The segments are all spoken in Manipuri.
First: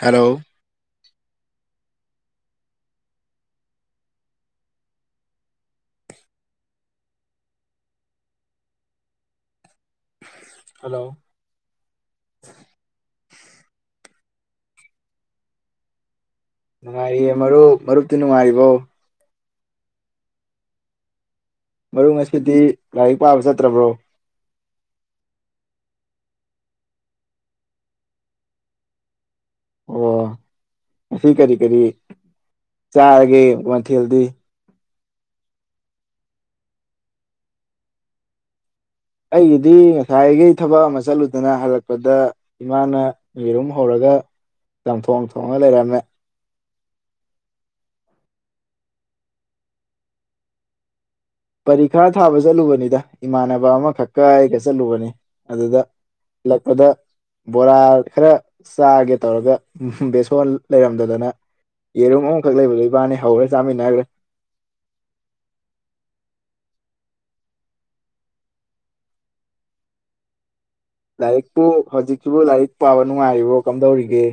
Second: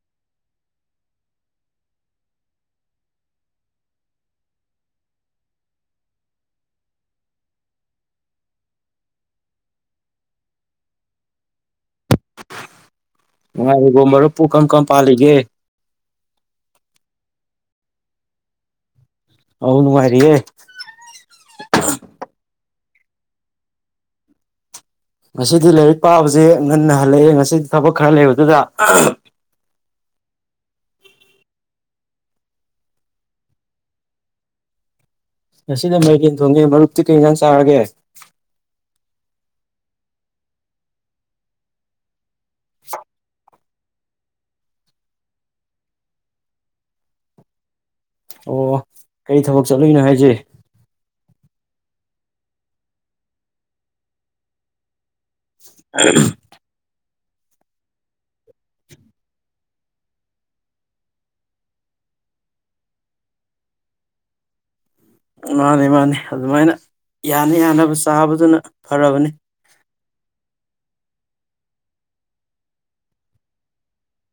ꯍꯂꯣ꯫ ꯍꯂꯣ꯫ ꯅꯨꯡꯉꯥꯏꯔꯤꯕꫭ ꯃꯔꯨꯞꯄꯨ ꯀꯝ ꯀꯝ ꯄꯥꯜꯂꯤꯒꯦ꯫ ꯅꯨꯡꯉꯥꯏꯔꯤꯌꯦ ꯃꯔꯨꯞ ꯃꯔꯨꯞꯇꯤ ꯅꯨꯡꯉꯥꯏꯔꯤꯕꯣ꯫ ꯑꯧ ꯅꯨꯡꯉꯥꯏꯔꯤꯌꯦ꯫ ꯃꯔꯨꯞ ꯉꯁꯤꯗꯤ ꯂꯥꯏꯔꯤꯛ ꯄꯥꯕ ꯆꯠꯇ꯭ꯔꯕ꯭ꯔꯣ꯫ ꯉꯁꯤꯗꯤ ꯂꯥꯏꯔꯤꯛ ꯄꯥꯕꯁꯦ ꯉꯟꯅ ꯍꯜꯂꯛꯑꯦ ꯉꯁꯤꯗꯤ ꯊꯕꯛ ꯈꯔ ꯂꯩꯕꯗꯨꯗꯥ ꯑꯍꯍꯝ꯫ ꯑꯣ ꯑꯁꯤ ꯀꯔꯤ ꯀꯔꯤ ꯆꯥꯔꯒꯦ ꯃꯊꯦꯜꯗꯤ꯫ ꯉꯁꯤꯗ ꯃꯩꯔꯦꯟ ꯊꯣꯡꯉꯦ ꯃꯔꯨꯞꯇꯤ ꯀꯩ ꯍꯤꯟꯖꯥꯡ ꯆꯥꯔꯒꯦ꯫ ꯑꯩꯒꯤꯗꯤ ꯉꯁꯥꯏꯈꯩ ꯊꯕꯛ ꯑꯃ ꯆꯠꯂꯨꯗꯅ ꯍꯜꯂꯛꯄꯗ ꯏꯃꯥꯅ ꯌꯦꯔꯨꯝ ꯍꯧꯔꯒ ꯆꯝꯊꯣꯡ ꯊꯣꯡꯉ ꯂꯩꯔꯝꯃꯦ꯫ ꯑꯣ ꯀꯔꯤ ꯊꯕꯛ ꯆꯠꯂꯨꯏꯅꯣ ꯍꯥꯏꯖꯦ꯫ ꯄꯔꯤꯈꯥ ꯊꯥꯕ ꯆꯠꯂꯨꯕꯅꯤꯗ ꯏꯃꯥꯟꯅꯕ ꯑꯃꯈꯛꯀ ꯑꯩꯒ ꯆꯠꯂꯨꯕꯅꯤ꯫ ꯑꯗꯨꯗ ꯂꯛꯄꯗ ꯕꯣꯔꯥ ꯈꯔ ꯆꯥꯒꯦ ꯇꯧꯔꯒ ꯕꯦꯁꯣꯟ ꯂꯩꯔꯝꯗꯗꯅ ꯌꯦꯔꯨꯝ ꯑꯍꯨꯝꯈꯛ ꯂꯩꯕꯗꯨ ꯏꯕꯥꯅꯤ ꯍꯧꯔ ꯆꯥꯃꯤꯟꯅꯈꯒ꯭ꯔꯦ꯫ ꯃꯥꯅꯤ ꯃꯥꯅꯤ ꯑꯗꯨꯃꯥꯏꯅ ꯌꯥꯅꯤ ꯌꯥꯅꯕ ꯆꯥꯕꯗꯨꯅ ꯐꯔꯕꯅꯤ꯫ ꯂꯥꯏꯔꯤꯛꯄꯨ ꯍꯧꯖꯤꯛꯁꯤꯕꯨ ꯂꯥꯏꯔꯤꯛ ꯄꯥꯕ ꯅꯨꯡꯉꯥꯏꯔꯤꯕꯣ ꯀꯝꯗꯧꯔꯤꯒꯦ꯫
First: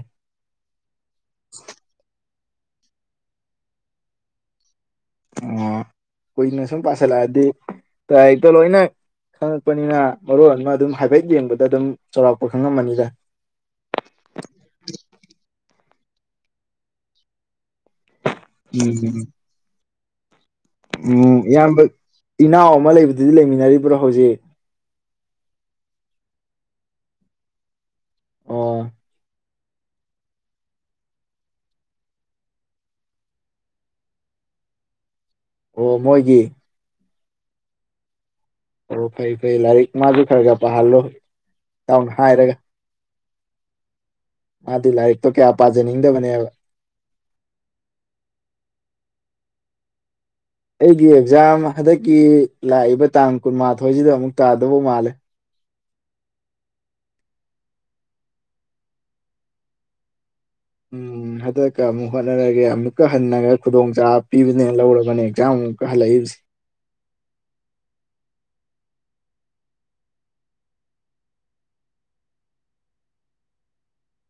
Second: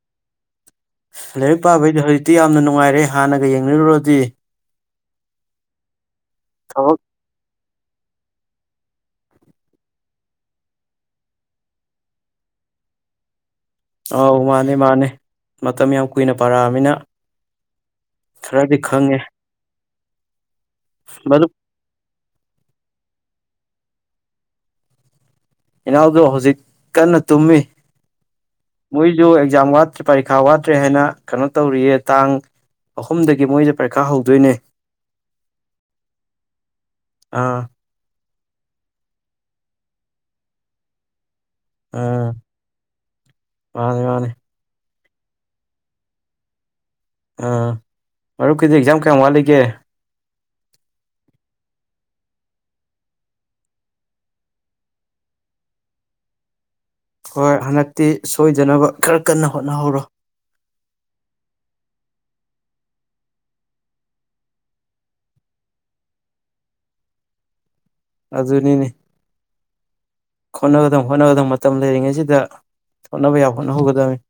ꯂꯥꯏꯔꯤꯛ ꯄꯥꯕꯩꯗꯤ ꯍꫭ ꯇꯤ ꯌꯥꯝꯅ ꯅꯨꯡꯉꯥꯏꯔꯦ ꯍꯥꯟꯅꯒ ꯌꯦꯡꯅꯔꯨꯔꯗꯤ ꯑꯑ ꯀꯨꯏꯅ ꯁꯨꯝ ꯊꯕꯛ ꯄꯁꯤꯜꯂꯛꯑꯗꯤ [unintelligible] ꯂꯣꯏꯅ ꯈꯪꯉꯛꯄꯅꯤꯅ ꯃꯔꯣꯟ ꯑꯃ ꯑꯗꯨꯝ ꯍꯥꯏꯐꯦꯠ ꯌꯦꯡꯕꯗ ꯑꯗꯨꯝ ꯆꯥꯎꯔꯥꯛꯄ ꯈꯪꯉꯝꯃꯅꯤꯗ꯫ ꯑꯧ ꯃꯥꯅꯦ ꯃꯥꯅꯦ ꯃꯇꯝ ꯌꯥꯝ ꯀꯨꯏꯅ ꯄꯥꯔꯛꯑꯝꯅꯤꯅ ꯈꯔꯗꯤ ꯈꯪꯉꯦ꯫ ꯎꯝ ꯎꯝ ꯃꯔꯨꯞ ꯏꯌꯥꯝꯕ ꯏꯅꯥꯎ ꯑꯃ ꯂꯩꯕꯗꯨꯗꯤ ꯂꯩꯃꯤꯟ ꯅꯔꯤꯕ꯭ꯔꫭ ꯍꯧꯖꯤꯛ ꯏꯅꯥꯎꯗꯣ ꯍꯧꯖꯤꯛ ꯀꯟꯅ ꯇꯨꯝꯃꯤ꯫ ꯑꯣ ꯃꫭꯏꯁꯨ ꯑꯦꯛ ꯑꯦꯛꯖꯥꯝ ꯋꯥꯠꯇ꯭ꯔꯦ ꯄꯔꯤꯈꯥ ꯋꯥꯠꯇ꯭ꯔꯦ ꯍꯥꯏꯅ ꯀꯩꯅꯣ ꯇꯧꯔꯤꯌꯦ ꯇꯥꯡ ꯑꯍꯨꯝꯗꯒꯤ ꯃꯣꯏꯁꯨ ꯄꯔꯤꯈꯥ ꯍꯧꯗꯣꯏꯅꯦ꯫ ꯑꯣ ꯃꯣꯏꯒꯤ ꯑꯥ ꯑꯣ ꯐꯩ ꯐꯩ ꯂꯥꯏꯔꯤꯛ ꯃꯥꯖꯨ ꯈꯔꯒ ꯄꯥꯥꯍꯜꯂꯨ꯫ ꯇꯥꯎꯅ ꯍꯥꯏꯔꯒ ꯃꯥꯅꯦ ꯃꯥꯅꯦ꯫ ꯃꯥꯗꯤ ꯂꯥꯏꯔꯤꯛꯇꯣ ꯀꯌꯥ ꯄꯥꯖꯅꯤꯡꯗꯕꯅꯦꯕ꯫ ꯑ ꯃꯔꯨꯞꯀꯤꯗꯤ ꯑꯦꯛꯖꯥꯝ ꯀꯌꯥꯝ ꯋꯥꯠꯂꯤꯒꯦ ꯑꯩꯒꯤ ꯑꯦꯛꯖꯥꯝ ꯍꯟꯗꯛꯀꯤ ꯂꯥꯛꯏꯕ ꯇꯥꯡ ꯀꯨꯟꯃꯥꯊꯣꯏꯖꯤꯗ ꯑꯃꯨꯛ ꯇꯥꯗꯧꯕ ꯃꯥꯜꯂꯦ꯫ ꯍꯣꯏ ꯍꯟꯗꯛꯇꯤ ꯁꯣꯏꯗꯅꯕ ꯈꯔ ꯀꯟꯅ ꯍꯣꯠꯅꯍꯧꯔꯣ꯫ ꯎꯝ ꯍꯟꯗꯛꯀ ꯑꯃꯨꯛ ꯍꯣꯠꯅꯔꯒꯦ ꯑꯃꯨꯛꯀ ꯍꯟꯅꯒ ꯈꯨꯗꯣꯡꯆꯥꯥꯕ ꯄꯤꯕꯅꯦꯅ ꯂꯧꯔꯕꯅꯦ ꯑꯦꯛꯖꯥꯝ ꯑꯃꯨꯛꯀ ꯍꯜꯂꯛꯏꯕꯁꯦ꯫ ꯑꯗꯨꯅꯤꯅꯦ ꯍꯣꯠꯅꯒꯗꯝ ꯍꯣꯠꯅꯒꯗꯝ ꯃꯇꯝ ꯂꯩꯔꯤꯉꯩꯁꯤꯗ ꯍꯣꯠꯅꯕ ꯌꯥꯕ ꯍꯣꯠꯅꯍꯧꯒꯗꯕꯅꯤ꯫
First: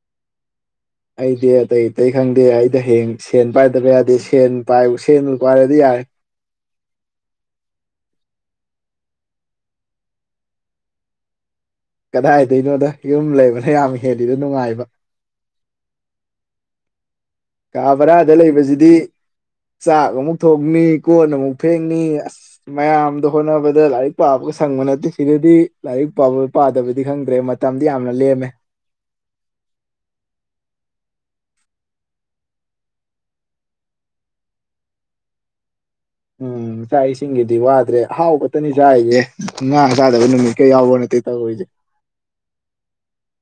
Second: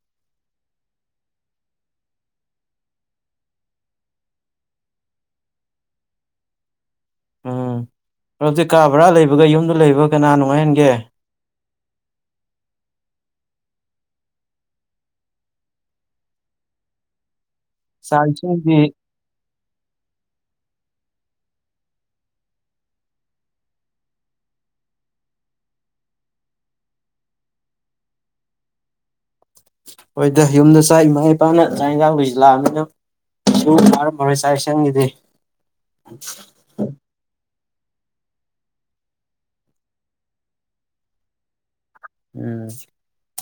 ꯑꯩꯗꯤ ꯑꯇꯩ ꯑꯇꯩ ꯈꯪꯗꯦ ꯑꯩꯗ ꯍꯌꯦꯡ ꯁꯦꯟ ꯄꯥꯏꯗꯕ ꯌꯥꯗꯦ ꯁꯦꯟ ꯄꯥꯏ ꯁꯦꯟꯕꯨ ꯄꯥꯏꯔꯗꯤ ꯌꯥꯔꯦ꯫ ꯎꯝ ꯑꯗꯨꯗꯤ ꯀꯥ ꯚꯔꯥ ꯂꯩꯕꯒ ꯌꯨꯝꯗ ꯂꯩꯕ ꯀꯅꯥ ꯅꯨꯡꯉꯥꯏ ꯍꯦꯟꯒꯦ ꯀꯗꯥꯏꯗꯩꯅꯣꯗ ꯌꯨꯝ ꯂꯩꯕꯅ ꯌꯥꯝ ꯍꯦꯜꯂꯤꯗ ꯅꯨꯡꯉꯥꯏꯕ꯫ ꯀꯥ ꯆꯥꯛ ꯕꯔꯥꯗ ꯏꯁꯤꯡꯗꯤ ꯂꯩꯕꯖꯤꯗꯤ ꯆꯥꯛ ꯑꯃꯨꯛ ꯊꯣꯡꯅꯤ ꯀꯣꯟ ꯑꯃꯨꯛ ꯐꯦꯡꯅꯤ ꯑꯁ ꯃꯌꯥꯝꯗꯣ ꯍꯣꯠꯅꯕꯗ ꯂꯥꯏꯔꯤꯛ ꯄꯥꯕꯒ ꯁꯪꯕ ꯅꯠꯇꯦ ꯁꯤꯗꯗꯤ ꯂꯥꯏꯔꯤꯛ ꯄꯥꯕ ꯄꯥꯗꯕꯗꯤ ꯈꯪꯗ꯭ꯔꯦ ꯃꯇꯝꯗꯤ ꯌꯥꯝꯅ ꯂꯦꯝꯃꯦ꯫ ꯍꯣꯏꯗ ꯌꯨꯝꯗ ꯆꯥꯛ ꯏꯃꯥ ꯏꯄꯥꯅ ꯆꯥꯛ ꯏꯟꯖꯥꯡ ꯂꯣꯏꯁꯤꯂꯥꯛꯑꯝꯅꯤꯅ [unintelligible] ꯐꯥꯔꯝꯃꯔꯣꯏ ꯆꯥꯛ ꯏꯟꯁꯥꯡꯒꯤꯗꯤ꯫ ꯎꯝ ꯆꯥꯛ ꯏꯁꯤꯡꯒꯗꯤ ꯋꯥꯠ ꯗ꯭ꯔꯦ ꯑꯍꯥꯎꯕꯇꯅꯤ ꯆꯥꯔꯤꯖꯦ ꯉꯥ ꯆꯥꯗꯕ ꯅꯨꯃꯤꯠꯀ ꯌꯥꯎꯕ ꯅꯠꯇꯦ ꯇꯧꯔꯤꯖꯦ꯫ ꯎꯝ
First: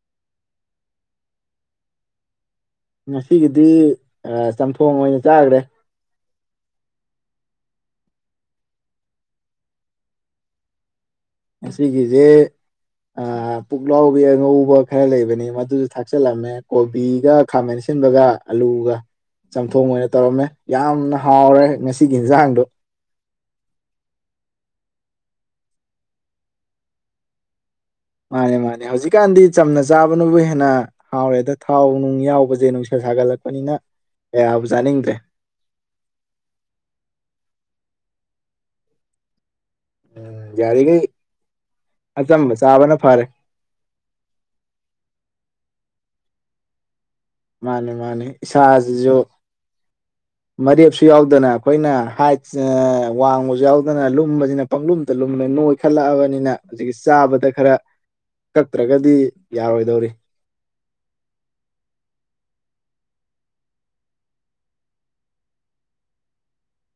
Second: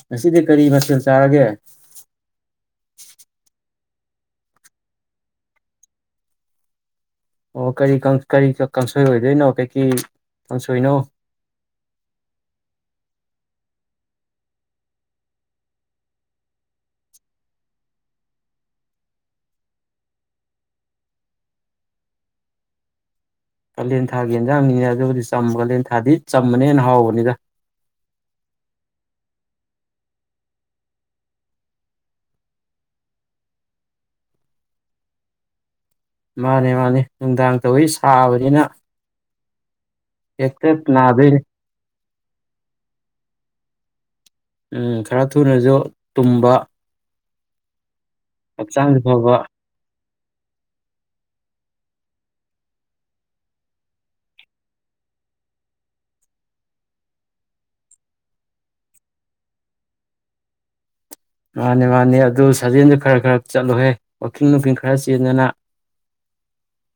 ꯉꯁꯤꯗꯤ ꯀꯔꯤ ꯃꯊꯦꯜ ꯆꯥꯔꯒꯦ ꯉꯁꯤꯒꯤꯗꯤ ꯑ ꯆꯝꯊꯣꯡ ꯑꯣꯏꯅ ꯆꯥꯒꯔꯦ꯫ ꯑꯣ ꯀꯔꯤ ꯀꯥꯡ ꯀꯔꯤ ꯀꯥꯡꯁꯣꯏ ꯑꯣꯏꯗꯣꯏꯅꯣ ꯀꯩꯀꯩ ꯀꯥꯡꯁꯣꯏꯅꯣ꯫ ꯉꯁꯤꯒꯤꯖꯦ ꯑꯥ ꯄꯨꯛꯂꯥꯎꯕꯤ ꯑꯉꯧꯕ ꯈꯔ ꯂꯩꯕꯅꯦ ꯃꯗꯨꯁꯨ ꯊꯥꯛꯆꯜꯂꯝꯃꯦ ꯀꯣꯕꯤꯒ ꯈꯥꯃꯦꯟ ꯑꯁꯤꯟꯕꯒ ꯑꯂꯨꯒ ꯆꯝꯊꯣꯡ ꯑꯣꯏꯅ ꯇꯧꯔꯝꯃꯦ ꯌꯥꯝꯅ ꯍꯥꯎꯔꯦ ꯉꯁꯤꯒꯤ ꯍꯦꯟꯖꯥꯡꯗꯣ꯫ ꯀꯥꯂꯦꯟ ꯊꯥꯒꯤ ꯌꯦꯟꯖꯥꯡꯅꯤꯅꯦ ꯑꯗꯨꯕꯨꯗꯤ ꯆꯝꯕ ꯀꯥꯂꯦꯟ ꯊꯥꯗꯤ ꯆꯝꯕꯅ ꯍꯦꯟꯅ ꯍꯥꯎꯕꯅꯤꯗ꯫ ꯃꯥꯅꯦ ꯃꯥꯅꯦ ꯍꯧꯖꯤꯛꯀꯥꯟꯗꯤ ꯆꯝꯅ ꯆꯥꯕꯅꯕꯨ ꯍꯦꯟꯅ ꯍꯥꯎꯔꯦꯗ ꯊꯥꯎ ꯅꯨꯡ ꯌꯥꯎꯕꯁꯦ ꯅꯨꯡꯁꯥ ꯁꯥꯒꯠꯂꯛꯄꯅꯤꯅ ꯀꯌꯥꯕꯨ ꯆꯥꯅꯤꯡꯗ꯭ꯔꯦ꯫ ꯃꯥꯅꯦ ꯃꯥꯅꯦ ꯅꯨꯡꯗꯥꯡ ꯇꯧꯋꯤ ꯁꯥꯕꯅꯤꯅ ꯎꯝ [unintelligible] ꯌꯥꯔꯤꯈꯩ ꯅꯥꯗꯨꯏꯅꯤ꯫ ꯑꯆꯝꯕ ꯆꯥꯕꯅ ꯐꯔꯦ꯫ ꯎꯝ ꯈꯔ ꯊꯨꯅꯁꯨ ꯇꯨꯝꯕ ꯃꯥꯅꯦ ꯃꯥꯅꯦ꯫ ꯍꯛꯆꯥꯡꯁꯨ ꯏꯁꯥꯖꯤꯁꯨ ꯐꯕ ꯃꯔꯦꯞꯁꯨ ꯌꯥꯎꯗꯅ ꯑꯈꯣꯏꯅ ꯍꯥꯏꯠ ꯑꯥ ꯋꯥꯡꯕꯁꯨ ꯌꯥꯎꯗꯅ ꯂꯨꯝꯕꯁꯤꯅ ꯄꯪꯂꯨꯝꯇ ꯂꯨꯝꯃꯦ ꯅꯣꯏꯈꯠꯂꯛꯑꯕꯅꯤꯅ ꯍꯧꯖꯤꯛꯀꯤ ꯆꯥꯕꯗ ꯈꯔ ꯀꯛꯇ꯭ꯔꯒꯗꯤ ꯌꯥꯔꯣꯏꯗꯧꯔꯤ꯫ ꯃꯥꯅꯦ ꯃꯥꯅꯦ ꯑꯗꯨ ꯁꯥꯖꯦꯜꯗꯨ ꯈꯔ ꯈꯔ ꯆꯠꯂꯨꯍꯦ ꯋꯥꯀꯤꯡ ꯅꯨꯡꯀꯤꯡ ꯈꯔ ꯆꯦꯟꯗꯅ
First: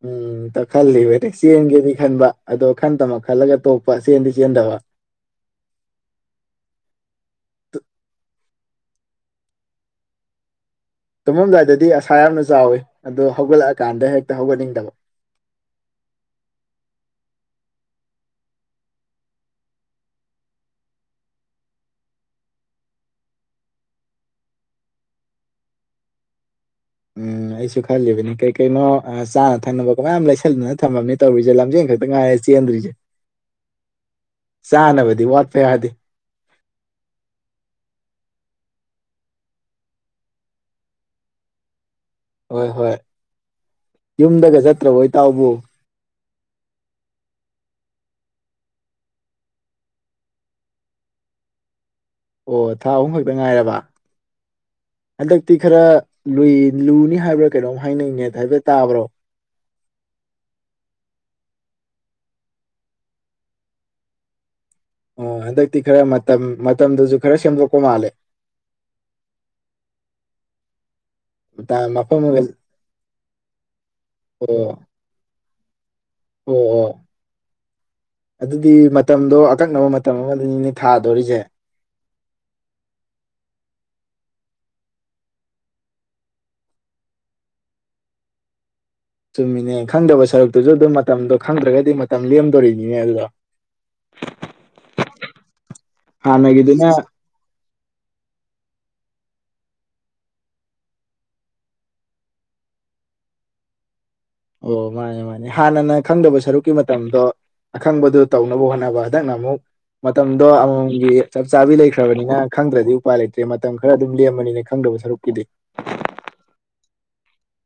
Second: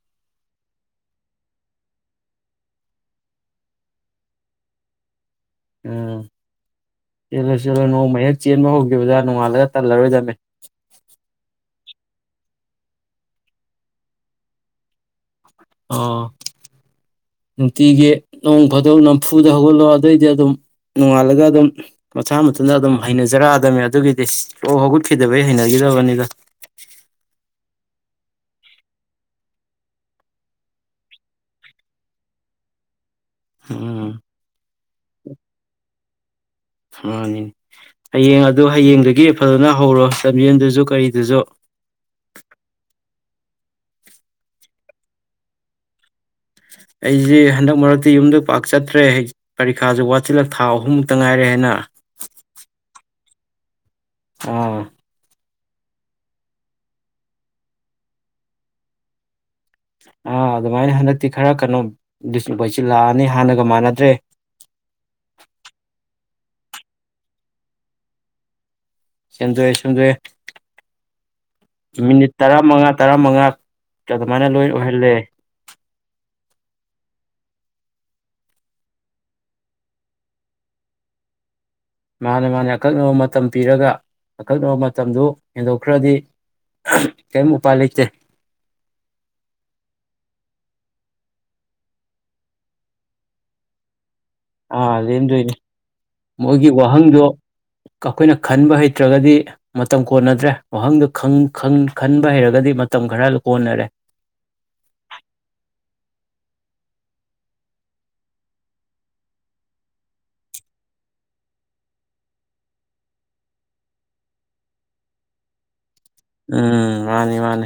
ꯎꯝ ꯇꯥ ꯈꯜꯂꯤꯕꯅꯤ ꯆꯦꯟꯒꯦꯗꯤ ꯈꯟꯕ ꯑꯗꯣ ꯈꯟꯗꯃꯛ ꯈꯜꯂꯒ ꯇꯣꯛꯄ ꯆꯦꯟꯗꯤ ꯆꯦꯟꯗꯕ꯫ ꯎꯝ ꯆꯦꯜꯂꯣ ꯆꯦꯜꯂꯣ ꯅꯣꯡꯃ ꯍꯦꯛ ꯆꯦꯟꯕ ꯍꯧꯈꯤꯕꯗ ꯅꯣꯡꯉꯥꯟꯂꯒ ꯇꯜꯂꯔꯣꯏꯗꯝꯅꯦ꯫ ꯇꯨꯝꯃꯝꯗꯥꯏꯗꯗꯤ ꯑꯁꯥ ꯌꯥꯝꯅ ꯆꯥꯎꯋꯤ ꯑꯗꯣ ꯍꯧꯒꯠꯂꯛꯑꯀꯥꯟꯗ ꯍꯦꯛꯇ ꯍꯧꯒꯠꯅꯤꯡꯗꯕ꯫ ꯑꯣ ꯅꯨꯡꯇꯤꯒꯤ ꯅꯣꯡ ꯐꯥꯗꯣꯛ ꯅꯝꯐꯨꯗ ꯍꯧꯒꯠꯂꯣ ꯑꯗꯣꯏꯗꯤ ꯑꯗꯨꯝ ꯅꯣꯡꯉꯥꯜꯂꯒ ꯑꯗꯨꯝ ꯃꯁꯥ ꯃꯊꯟꯇ ꯑꯗꯨꯝ ꯍꯩꯅꯖꯔꯛꯑꯗꯕꯅꯤ ꯑꯗꯨꯒꯤꯗꯤ ꯁꯨꯛꯍꯧ ꯍꯧꯒꯠꯈꯤꯗꯕꯩ ꯍꯩꯅꯒꯤꯗꯕꯅꯤꯗ꯫ ꯎꯝ ꯑꯩꯁꯨ ꯈꯜꯂꯤꯕꯅꯦ ꯀꯩ ꯀꯩꯅꯣ ꯆꯥꯅ ꯊꯛꯅꯕ ꯃꯌꯥꯝ ꯂꯩꯁꯟꯗꯅ ꯊꯝꯃꯝꯅꯦ ꯇꯧꯔꯤꯁꯦ ꯂꯝꯖꯦꯟ ꯈꯛꯇ ꯉꯥꯏꯔꯦ ꯆꯦꯟꯗ꯭ꯔꯤꯁꯦ꯫ ꯎꯝ ꯆꯥꯅꯕꯗꯤ ꯋꯥꯠꯄ ꯌꯥꯗꯦ꯫ ꯃꯥꯅꯤ ꯍꯌꯦꯡ ꯑꯗꯨ ꯍꯌꯦꯡꯗꯒꯤ ꯐꯖꯅ ꯍꯧꯔꯣ ꯂꯝꯖꯦꯜꯗꯨꯁꯨ ꯀꯩꯗꯨꯁꯨ꯫ ꯍꯣꯏ ꯍꯣꯏ ꯌꯨꯝꯗꯒ ꯆꯠꯇ꯭ꯔꯕꯣ ꯏꯇꯥꯎꯕꯨ꯫ ꯑꯩꯁꯦ ꯍꯟꯗꯛ ꯃꯔꯛꯇꯤ ꯌꯨꯝꯗ ꯄꯥꯛ ꯆꯠꯇ꯭ꯔꯦ ꯄꯥꯔꯤꯈꯁꯨ ꯋꯥꯠꯁꯤꯜꯂꯛ ꯊꯥ ꯑꯍꯨꯝꯃꯨꯛꯇ ꯉꯥꯏꯔꯦ ꯍꯥꯏꯅ ꯑꯣ ꯊꯥ ꯑꯍꯨꯝ ꯈꯛꯇ ꯉꯥꯏꯔꯕ ꯑꯥ ꯇꯤ ꯈꯔ ꯂꯨꯏ ꯂꯨꯅꯤ ꯍꯥꯏꯕ꯭ꯔꯥ ꯀꯩꯅꯣꯝ ꯍꯥꯏꯅꯩꯅꯦ ꯍꯥꯏꯐꯦꯠ ꯇꯥꯕꯔꯣ ꯑꯥ ꯑꯗꯨꯃꯥꯏꯅ ꯍꯟꯗꯛꯇꯤ ꯈꯔ ꯀꯩꯅꯣ [unintelligible] ꯂꯥꯛꯑꯅꯤ ꯍꯥꯟꯅꯒ ꯃꯥꯟꯅꯗ꯭ꯔꯦ꯫ ꯑꯣ ꯍꯟꯗꯛꯇꯤ ꯈꯔ ꯃꯇꯝ ꯃꯇꯝꯗꯖꯨ ꯈꯔ ꯁꯦꯝꯗꯣꯛꯄ ꯃꯥꯜꯂꯦ꯫ ꯁꯦꯝꯗꯣꯛꯑꯦ ꯁꯦꯝꯗꯣꯛꯑꯦ꯫ ꯃꯇꯥ- ꯃꯐꯝ ꯃꯤꯅꯤꯠ ꯑꯃꯒ ꯇꯔꯥꯃꯉꯥ ꯇꯔꯥꯃꯉꯥ ꯑꯗꯨꯃꯥꯏꯅ ꯑꯣ ꯂꯣꯏ ꯑꯣꯏꯍꯜꯂꯦ꯫ ꯑꯣ ꯑꯣ ꯑꯗꯨꯗꯤ ꯃꯇꯝꯗꯣ ꯑꯀꯛꯅꯕ ꯃꯇꯝ ꯑꯃꯗꯅꯤꯅꯦ ꯊꯥꯗꯣꯔꯤꯖꯦ꯫ ꯃꯥꯅꯦ ꯃꯥꯅꯦ ꯑꯀꯛꯅꯕ ꯃꯇꯝ ꯄꯤꯔꯒ ꯑꯀꯛꯅꯕ ꯃꯇꯝꯗꯨ ꯍꯦꯟꯗꯣꯛꯈ꯭ꯔꯗꯤ ꯀꯌꯤꯝ ꯎꯄꯥꯏ ꯂꯩꯇꯦ꯫ ꯆꯨꯝꯃꯤꯅꯦ ꯈꯪꯗꯕ ꯁꯔꯨꯛꯇꯨꯖꯨ ꯑꯗꯨꯝ ꯃꯇꯝꯗꯣ ꯈꯪꯗ꯭ꯔꯒꯗꯤ ꯃꯇꯝ ꯂꯦꯝꯗꯣꯔꯤꯅꯤꯅꯦ ꯑꯗꯨꯗ ꯑꯥ ꯂꯦꯝꯗꯣꯏꯅꯤ ꯃꯣꯏꯒꯤ ꯍꯥꯟꯅꯒꯤꯗꯨꯅ ꯋꯥꯍꯪꯗꯣ ꯀ ꯑꯈꯣꯏꯅ ꯈꯟꯕ ꯍꯩ ꯅꯠꯇ꯭ꯔꯒꯗꯤ ꯃꯇꯝ ꯀꯣꯟꯅꯗ꯭ꯔꯦ ꯋꯥꯍꯪꯗꯣ ꯈꯪ ꯈꯪ ꯈꯟꯕ ꯍꯩꯔꯒꯗꯤ ꯃꯇꯝ ꯈꯔ ꯀꯣꯟꯅꯔꯦ꯫ ꯑꯣ ꯃꯥꯅꯦ ꯃꯥꯅꯦ ꯍꯥꯟꯅꯅ ꯈꯪꯗꯕ ꯁꯔꯨꯛꯀꯤ ꯃꯇꯝꯗꯣ ꯑꯈꯪꯕꯗꯨ ꯇꯧꯅꯕ ꯍꯣꯠꯅꯕ ꯍꯟꯗꯛꯅ ꯑꯃꯨꯛ ꯃꯇꯝꯗꯣ ꯑꯃꯃꯝꯒꯤ ꯆꯞ ꯆꯥꯕꯤ ꯂꯩꯈ꯭ꯔꯕꯅꯤꯅ ꯈꯪꯗ꯭ꯔꯗꯤ ꯎꯄꯥꯏ ꯂꯩꯇ꯭ꯔꯦ ꯃꯇꯝ ꯈꯔ ꯑꯗꯨꯝ ꯂꯦꯝꯕꯅꯤꯅ ꯈꯪꯗꯕ ꯁꯔꯨꯛꯀꯤꯗꯤ꯫ ꯎꯝ ꯃꯥꯅꯤ ꯃꯥꯅꯦ꯫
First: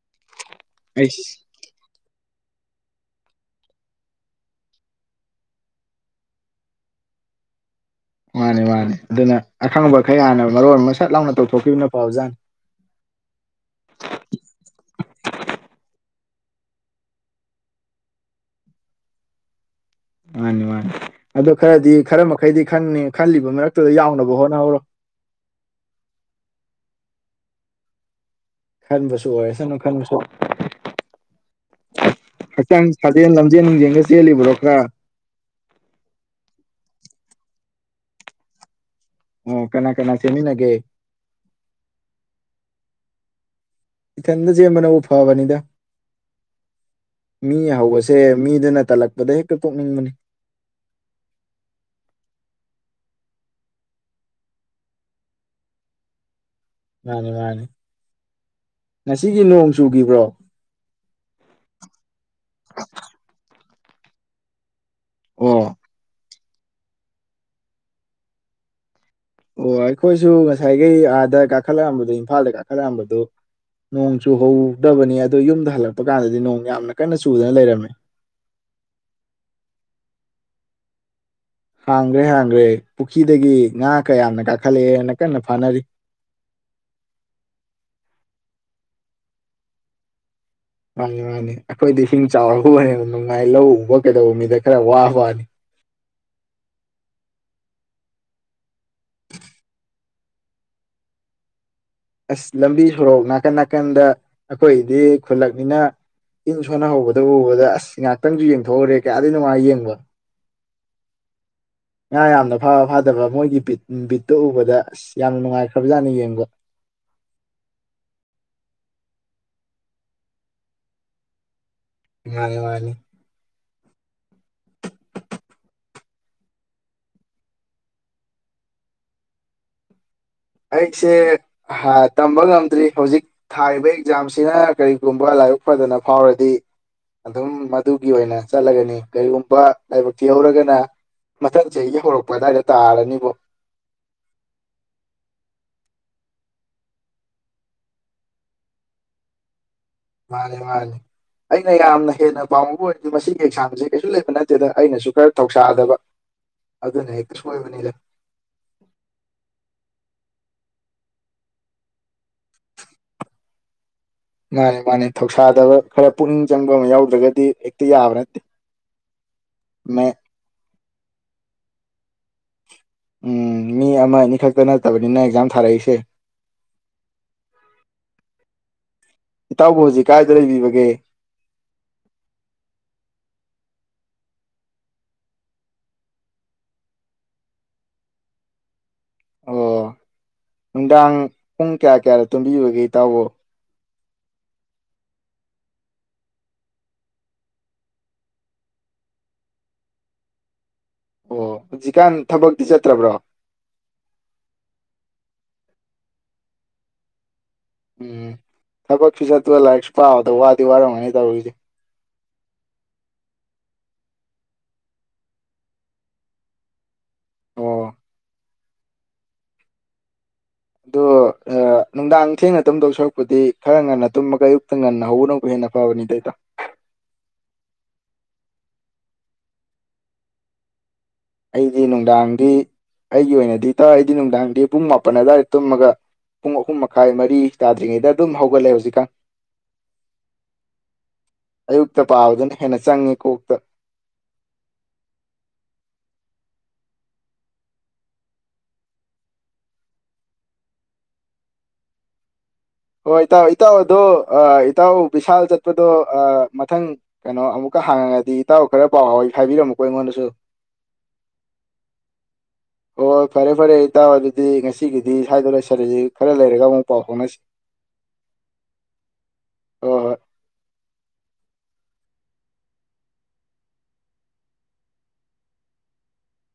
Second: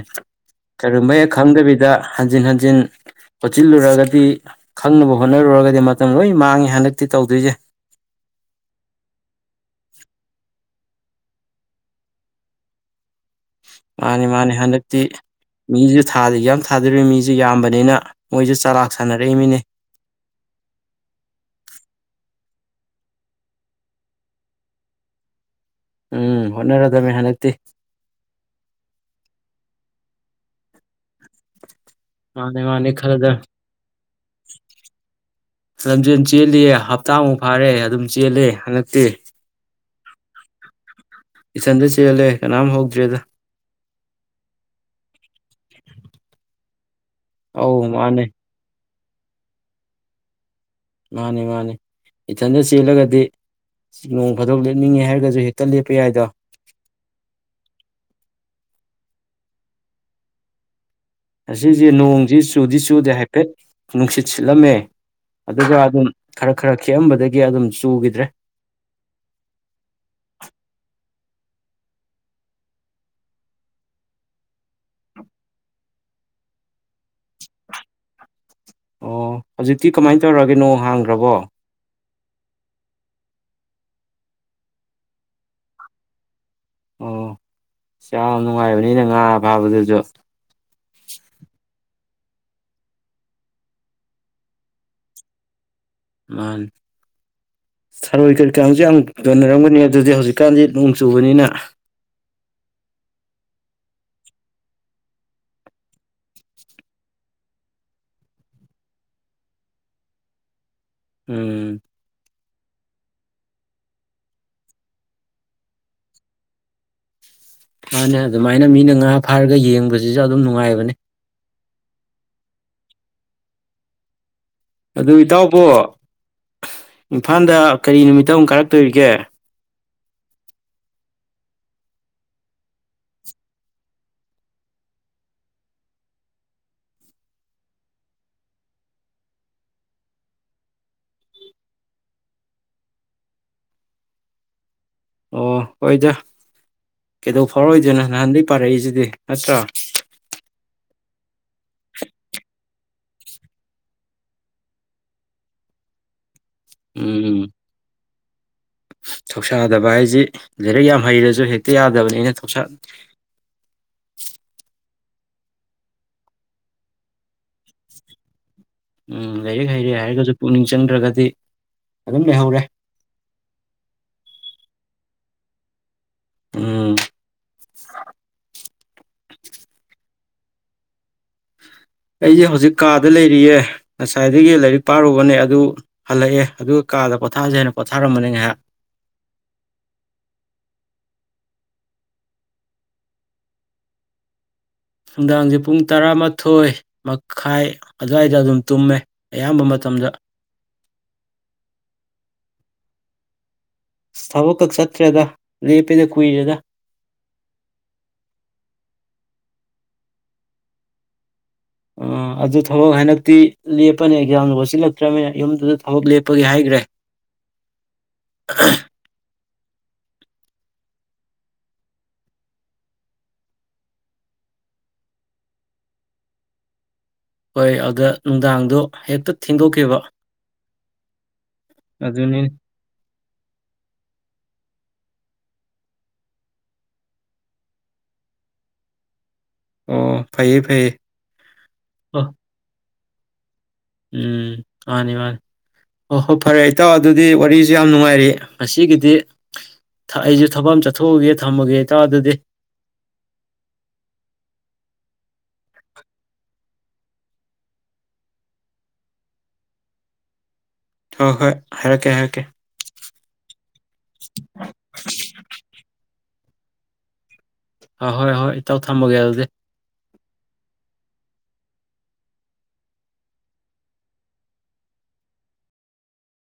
ꯀꯔꯤꯒꯨꯝꯕ ꯍꯦꯛ ꯑꯩꯁ ꯈꯪꯗꯕꯤꯗ ꯍꯟꯖꯤꯟ ꯍꯟꯖꯤꯟ ꯍꯣꯠꯆꯤꯜꯂꯨꯔꯒꯗꯤ ꯈꯪꯅꯕ ꯍꯣꯠꯅꯔꯨꯔꯒꯗꯤ ꯃꯇꯝ ꯂꯣꯏ ꯃꯥꯡꯉꯦ ꯍꯟꯗꯛꯇꯤ ꯇꯧꯗꯣꯏꯖꯦ꯫ ꯃꯥꯅꯤ ꯃꯥꯅꯤ ꯑꯗꯨꯅ ꯑꯈꯪꯕ ꯈꯩ ꯍꯥꯟꯅ ꯃꯔꯣꯟ ꯑꯃ ꯁꯠ ꯂꯥꯎꯅ ꯇꯧꯊꯣꯛꯈꯤꯕꯅ ꯐꯕꯖꯥꯠꯅꯤ꫰ ꯊꯥꯗꯤ ꯑꯦꯛꯖꯥꯝ ꯊꯥꯗꯣꯔꯤ ꯃꯤꯖꯤ ꯌꯥꯝꯕꯅꯤꯅ ꯃꯣꯏꯖꯨ ꯆꯂꯥꯛ ꯁꯥꯟꯅꯔꯛꯏꯝꯅꯤꯅꯦ꯫ ꯃꯥꯅꯤ ꯃꯥꯅꯤ ꯑꯗꯣ ꯈꯔꯗꯤ ꯈꯔ ꯃꯈꯩꯗꯤ ꯈꯟꯅꯤ ꯈꯜꯂꯤꯕ ꯃꯔꯛꯇꯨꯗ ꯌꯥꯎꯅꯕ ꯍꯣꯠꯅꯍꯧꯔꯣ꯫ ꯎꯝ ꯍꯣꯠꯅꯔꯗꯝꯅꯦ ꯍꯟꯗꯛꯇꯤ꯫ ꯈꯟꯕꯁꯨ ꯑꯣꯏꯔꯁꯅꯨ ꯈꯟꯕꯁꯨ ꯃꯥꯅꯦ ꯍꯛꯆꯥꯡ ꯃꯥꯅꯦ ꯈꯜꯂꯗ ꯁꯥꯖꯦꯜ ꯂꯝꯖꯦꯜ ꯅꯨꯡꯖꯦꯜꯒ ꯆꯦꯜꯂꯤꯕ꯭ꯔꯣ ꯈꯔ ꯂꯝꯖꯦꯟ ꯆꯦꯜꯂꯤꯌꯦ ꯍꯞꯇꯥꯃꯨꯛ ꯐꯥꯔꯦ ꯑꯗꯨꯝ ꯆꯦꯜꯂꯦ ꯍꯟꯗꯛ ꯇꯦ꯫ ꯑꯣ ꯀꯅꯥ ꯀꯅꯥ ꯆꯦꯟꯃꯤꯟꯅꯒꯦ꯫ ꯏꯊꯟꯗ ꯆꯦꯜꯂꯦ ꯀꯅꯥꯝ ꯍꯧꯗ꯭ꯔꯦꯗ꯫ ꯏꯊꯟꯗ ꯆꯦꯟꯕꯅꯕꯨ ꯐꯕꯅꯤꯗ꯫ [inaudible] ꯃꯤ ꯑꯧ ꯍꯧꯕꯁꯦ ꯃꯥꯅꯦ ꯃꯤꯗꯨꯅ ꯇꯜꯂꯛ ꯑꯗꯩ ꯍꯦꯛꯇ ꯇꯣꯛꯅꯤꯡꯕꯅꯤ꯫ ꯃꯥꯅꯤ ꯃꯥꯅꯤ ꯏꯊꯟꯗ ꯆꯦꯜꯂꯒꯗꯤ ꯅꯣꯡ ꯐꯥꯗꯣꯛ ꯂꯦꯞꯅꯤꯡꯉꯦ ꯍꯥꯏꯔꯒꯁꯨ ꯍꯦꯛꯇ ꯂꯦꯞꯄ ꯌꯥꯏꯗꯣ꯫ ꯃꯥꯅꯤ ꯃꯥꯅꯤ ꯉꯁꯤꯒꯤ ꯅꯣꯡ ꯆꯨꯒꯤꯕ꯭ꯔꯣ꯫ ꯉꯁꯤꯁꯦ ꯅꯣꯡꯁꯤ ꯆꯨꯗꯤ ꯆꯨꯗꯦ ꯍꯥꯏꯐꯦꯠ ꯅꯨꯡꯁꯤꯠ ꯁꯤꯠꯂꯝꯃꯦ ꯑꯗꯨꯒ ꯑꯣ ꯑꯗꯨꯝ ꯈꯔ ꯈꯔ ꯈꯤꯛꯑꯝꯕꯗꯒꯤ ꯑꯗꯨꯝ ꯆꯨꯈꯤꯗ꯭ꯔꯦ꯫ ꯗ ꯀꯥꯈꯠꯂꯛꯑꯝꯕꯗꯨ ꯏꯝꯐꯥꯜꯗ ꯀꯥꯈꯠꯂꯛꯑꯝꯕꯗꯨ ꯅꯣꯡ ꯆꯨꯍꯧꯗꯕꯅꯤ ꯑꯗꯣ ꯌꯨꯝꯗ ꯍꯜꯂꯛꯄ ꯀꯥꯟꯗꯗꯤ ꯅꯣꯡ ꯌꯥꯝꯅ ꯀꯟꯅ ꯆꯨꯗꯅ ꯂꯩꯔꯝꯃꯦ꯫ ꯑꯣ ꯍꯧꯖꯤꯛꯇꯤ ꯀꯃꯥꯏꯅ ꯇꯧꯔꯒꯦ ꯅꯣꯡ ꯍꯥꯡꯒ꯭ꯔꯕꯣ꯫ ꯍꯥꯡꯒ꯭ꯔꯦ ꯍꯥꯡꯒ꯭ꯔꯦ ꯄꯨꯈꯤꯗꯒꯤ ꯉꯥ ꯀꯌꯥꯝꯅ ꯀꯥꯈꯠꯂꯛꯑꯦꯅ ꯀꯟꯅ ꯐꯥꯅꯔꯤ꯫ ꯑꯣ ꯌꯥꯝ ꯅꯨꯡꯉꯥꯏꯕꯅꯤꯅ ꯉꯥ ꯐꯥꯕꯗꯨꯁꯨ꯫ ꯃꯥꯅꯤ ꯃꯥꯅꯤ ꯑꯩꯈꯣꯏꯗꯤ ꯏꯁꯤꯡ ꯆꯥꯎꯔ ꯑꯣꯏꯅ ꯅꯨꯡꯉꯥꯏ ꯂꯧ ꯎꯕ ꯀꯩꯗꯧꯕ ꯃꯤꯗ ꯈꯔ ꯋꯥꯕ ꯋꯥꯅꯤ꯫ ꯃꯥꯅꯤ ꯊꯔꯣꯏ ꯀꯔꯤ ꯀꯔꯥꯁꯨ ꯌꯥꯝ ꯌꯣꯟꯅꯔꯝꯒꯅꯤ ꯑꯗꯨꯗꯤ ꯍꯧꯖꯤꯛꯀꯥꯟꯗꯤ ꯅꯣꯡ ꯆꯨꯕꯅꯤꯅ ꯑꯁ ꯂꯝꯕꯤ ꯁꯣꯔꯣꯛ ꯅꯥꯀꯟ ꯅꯥꯀꯟꯗ ꯑꯩꯈꯣꯏꯗꯤ ꯈꯨꯜꯂꯛꯅꯤꯅ ꯏꯟ ꯁꯣꯟꯅꯍꯧꯕꯗ ꯎꯕꯗ ꯑꯁ ꯉꯥꯏꯍꯥꯛꯇꯪꯁꯨ ꯌꯦꯡꯊꯣꯛꯎꯔꯦ ꯀꯌꯥꯗꯤ ꯅꯨꯡꯉꯥꯏ ꯌꯦꯡꯕ ꯎꯝ ꯉꯥ ꯌꯥꯝꯅ ꯐꯥꯕ ꯐꯥꯗꯕ ꯃꯣꯏꯒꯤ ꯕꯤꯠ ꯕꯤꯠꯇꯣ ꯎꯕꯗ ꯑꯁ ꯌꯥꯝ ꯅꯨꯡꯉꯥꯏꯈ꯭ꯔꯕꯖꯥꯠꯅꯤ ꯌꯦꯡꯕ ꯃꯥꯅꯤ ꯑꯗꯨꯃꯥꯏꯅ ꯃꯤꯅ ꯉꯥ ꯐꯥꯔꯒ ꯌꯦꯡꯕꯁꯤꯁꯨ ꯑꯗꯨꯝ ꯅꯨꯡꯉꯥꯏꯕꯅꯤ ꯃꯥꯅꯦ ꯃꯥꯅꯤ ꯑꯗꯨ ꯏꯇꯥꯎꯕꯣ ꯏꯝꯐꯥꯜꯗ ꯀꯔꯤ ꯅꯨꯃꯤꯠꯇ ꯑꯃꯨꯛ ꯀꯥꯔꯛꯇꯧꯔꯤꯒꯦ ꯑꯩꯁꯦ ꯇꯝꯕ ꯉꯝꯗ꯭ꯔꯤ ꯍꯧꯖꯤꯛ ꯊꯥꯔꯤꯕ ꯑꯦꯛꯖꯥꯝꯁꯤꯅ ꯀꯔꯤꯒꯨꯝꯕ ꯂꯥꯏꯕꯛ ꯐꯗꯅ ꯐꯥꯎꯔꯗꯤ ꯑꯗꯨꯝ ꯃꯗꯨꯒꯤ ꯑꯣꯏꯅ ꯆꯠꯂꯒꯅꯤ ꯀꯔꯤꯒꯨꯝꯕ ꯂꯥꯏꯕꯛ ꯊꯤꯍꯧꯔꯒꯅ ꯃꯊꯪꯆꯍꯤꯒꯤ ꯍꯧꯔꯛꯄ ꯑꯗꯥꯏ ꯋꯥꯏꯗ ꯇꯥꯔꯅꯤꯕꯣ ꯑꯣ ꯍꯣꯏꯗ ꯀꯩꯗꯧ ꯐꯥꯎꯔꯣꯏꯗꯣꯏꯅ ꯅꯍꯥꯟꯗꯒꯩ ꯄꯥꯔꯛꯏꯁꯤꯗꯤ ꯅꯠꯇ꯭ꯔꯣ ꯃꯥꯅꯤ ꯃꯥꯅꯤ ꯃꯁꯤ ꯑꯦꯛꯖꯥꯝꯁꯦ ꯀꯩꯁꯨ ꯂꯩꯕ ꯅꯠꯇꯦꯗ ꯑꯩꯅꯁꯨ ꯈꯔ ꯊꯧꯁꯥꯗꯕ ꯑꯗꯨꯅ ꯍꯦꯛꯇ ꯎꯝ ꯁꯣꯏꯕꯅꯤꯗ ꯊꯧꯁꯥꯗꯕ ꯍꯥꯏꯁꯤ ꯂꯥꯏꯔꯤꯛ ꯌꯥꯝ ꯍꯩꯔꯁꯨ ꯍꯦꯛꯇ ꯌꯥꯗꯕꯅꯤꯅꯦ ꯊꯧꯁꯥ ꯃꯥꯅꯤ ꯃꯥꯅꯤ ꯊꯧꯁꯥꯗꯕ ꯈꯔ ꯄꯨꯛꯅꯤꯡ ꯆꯪꯕ ꯑꯃ ꯌꯥꯎꯗ꯭ꯔꯒꯗꯤ ꯍꯦꯛꯇ ꯌꯥꯕ ꯅꯠꯇꯦ ꯎꯝ ꯂꯩꯥꯏꯔꯦ ꯍꯩꯔꯦ ꯃꯦ ꯍꯥꯏꯔꯒꯁꯨ ꯄꯨꯛꯅꯤꯡ ꯆꯪꯗ꯭ꯔꯒꯗꯤ ꯑꯗꯨꯝ ꯂꯩꯍꯧꯔꯦ ꯎꯝ ꯃꯤ ꯑꯃ ꯑꯅꯤ ꯈꯛꯇ ꯅꯠꯇꯕꯅꯤꯅ ꯑꯦꯛꯖꯥꯝ ꯊꯥꯔꯛꯏꯁꯦ꯫ ꯎꯝ ꯏꯇꯥꯎꯕꯨ ꯍꯧꯖꯤꯛ ꯀꯥꯏꯗ ꯂꯩꯔꯤꯕꯒꯦ꯫ ꯑꯩꯁꯦ ꯍꯧꯖꯤꯛ ꯀꯥꯗ ꯂꯩꯔꯤꯌꯦ ꯉꯁꯥꯏꯗꯒꯤ ꯂꯥꯏꯔꯤꯛ ꯄꯥꯔꯨꯕꯅꯦ ꯑꯗꯨ ꯍꯜꯂꯛꯑꯦ ꯑꯗꯨꯒ ꯀꯥꯗ ꯄꯣꯊꯥꯁꯦ ꯍꯥꯏꯅ ꯄꯣꯊꯥꯔꯝꯕꯅꯦ ꯉꯥꯏꯍꯥꯛ꯫ ꯑꯣ ꯅꯨꯡꯗꯥꯡ ꯄꯨꯡ ꯀꯌꯥ ꯀꯌꯥꯗ ꯇꯨꯝꯕꯤꯕꯒꯦ ꯏꯇꯥꯎꯕꫭ꯫ ꯅꯨꯡꯗꯥꯡꯁꯦ ꯄꯨꯡ ꯇꯔꯥꯃꯥꯊꯣꯏ ꯃꯈꯥꯏ ꯑꯗꯨꯋꯥꯏꯗ ꯑꯗꯨꯝ ꯇꯨꯝꯃꯦ ꯑꯌꯥꯝꯕ ꯃꯇꯝꯗ꯫ ꯑꯣ ꯍꯧꯖꯤꯛꯀꯥꯟ ꯊꯕꯛꯇꯤ ꯆꯠꯇ꯭ꯔꯕ꯭ꯔꯣ꯫ ꯁ ꯊꯕꯛꯀꯛ ꯆꯠꯇ꯭ꯔꯗ ꯂꯦꯞꯑꯦꯗ ꯀꯨꯏꯔꯦꯗ꯫ ꯎꯝ ꯊꯕꯛꯁꯨ ꯆꯠꯇꯨ ꯂꯥꯏꯔꯤꯛꯁꯨ ꯄꯥꯕꯗ ꯋꯥꯗꯤ ꯋꯥꯔꯝꯒꯅꯤ ꯇꯧꯔꯤꯁꯦ꯫ ꯑꯗꯨ ꯊꯕꯛ ꯍꯟꯗꯛꯇꯤ ꯂꯦꯞꯄꯅꯤ ꯑꯦꯛꯖꯥꯝꯅ ꯋꯠꯁꯤꯜꯂꯛꯇ꯭ꯔꯕꯅꯤꯅ ꯌꯨꯝꯗꯨꯗ ꯊꯕꯛ ꯂꯦꯞꯄꯒꯤ ꯍꯥꯏꯒ꯭ꯔꯦ꯫ ꯑꯣ [unintelligible] ꯑꯗꯣ ꯅꯨꯡꯗꯥꯡ ꯊꯦꯡꯅ ꯇꯨꯝꯗꯧ ꯁꯔꯨꯛꯄꯨꯗꯤ ꯈꯔ ꯉꯟꯅ ꯇꯨꯝꯑꯒ ꯑꯌꯨꯛꯇ ꯉꯟꯅ ꯍꯧꯒꯠꯄꯅ ꯍꯦꯟꯅ ꯐꯕꯅꯤꯗ ꯏꯇꯥꯎ꯫ ꯍꯣꯏ ꯑꯗ ꯅꯨꯡꯗꯥꯡꯗꯣ ꯍꯦꯛꯇ ꯊꯦꯡꯗꯣꯛꯈꯤꯕ꯫ ꯑꯩꯗꯤ ꯑꯗꯨꯅꯤ ꯅꯨꯡꯗꯥꯡꯗꯤ ꯑꯩꯒꯤ ꯑꯣꯏꯅꯗꯤ ꯇ ꯑꯩꯗꯤ ꯅꯨꯡꯗꯥꯡꯗꯤ ꯄꯨꯡ ꯃꯥꯄꯟ ꯑꯗꯨꯋꯥꯏꯗ ꯇꯨꯝꯃꯒ ꯄꯨꯡ ꯑꯍꯨꯝ ꯃꯈꯥꯏ ꯃꯔꯤ ꯇꯥꯗ꯭ꯔꯤꯉꯩꯗ ꯑꯗꯨꯝ ꯍꯧꯒꯠꯂꯦ ꯍꯧꯖꯤꯛꯀꯥꯟ꯫ ꯑꯣ ꯐꯩꯌꯦ ꯐꯩꯌꯦ ꯑꯌꯨꯛꯇ ꯑꯣ ꯄꯥꯕꯗꯨꯅ ꯍꯦꯟꯅ ꯆꯪꯉꯤ꯫ ꯀꯣꯛꯄ ꯎꯝ ꯃꯥꯅꯤ ꯃꯥꯅꯤ ꯍꫭ ꯍꯣ ꯐꯔꯦ ꯏꯇꯥꯎ ꯑꯗꯨꯗꯤ ꯋꯥꯔꯤꯁꯨ ꯌꯥꯝ ꯅꯨꯡꯉꯥꯏꯔꯤ ꯉꯁꯤꯒꯤꯗꯤ ꯊ ꯑꯩꯁꯨ ꯊꯕꯛ ꯑꯃ ꯆꯠꯊꯣꯛꯎꯒꯦ ꯊꯝꯃꯒꯦ ꯏꯇꯥꯎ ꯑꯗꯨꯗꯤ꯫ ꯍꯣꯏ ꯏꯇꯥꯎ ꯏꯇꯥꯎ ꯑꯗꯣ ꯑ ꯏꯇꯥꯎ ꯕꯤꯁꯥꯜ ꯆꯠꯄꯗꯣ ꯑ ꯃꯊꯪ ꯀꯩꯅꯣ ꯑꯃꯨꯛꯀ ꯍꯥꯡꯉꯛꯑꯗꯤ ꯏꯇꯥꯎ ꯈꯔ ꯄꯥꯎ ꯍꯥꯎ ꯍꯥꯏꯕꯤꯔꯝꯃꯨꯀꯣ ꯑꯩꯉꯣꯟꯗꯁꯨ꯫ ꯍꯣꯏ ꯍꯣꯏ ꯍꯥꯏꯔꯛꯀꯦ ꯍꯥꯏꯔꯛꯀꯦ꯫ ꯍꯣꯏ ꯐꯔꯦ ꯐꯔꯦ ꯏꯇꯥꯎ ꯑꯗꯨꯗꯤ ꯉꯁꯤꯒꯤꯗꯤ ꯁ꯭ꯋꯥꯏꯗ ꯂꯣꯏꯁꯤꯜꯂꯁꯤ ꯈꯔ ꯂꯩꯔꯒ ꯑꯃꯨꯛ ꯄꯥꯎ ꯐꯥꯎꯅꯁꯤ꯫ ꯑꯍꯣꯏ ꯑꯍꯣꯏ ꯏꯇꯥꯎ ꯊꯝꯃꯒꯦ ꯑꯗꯨꯗꯤ꯫ ꯍꯣꯏ ꯍꯣꯏ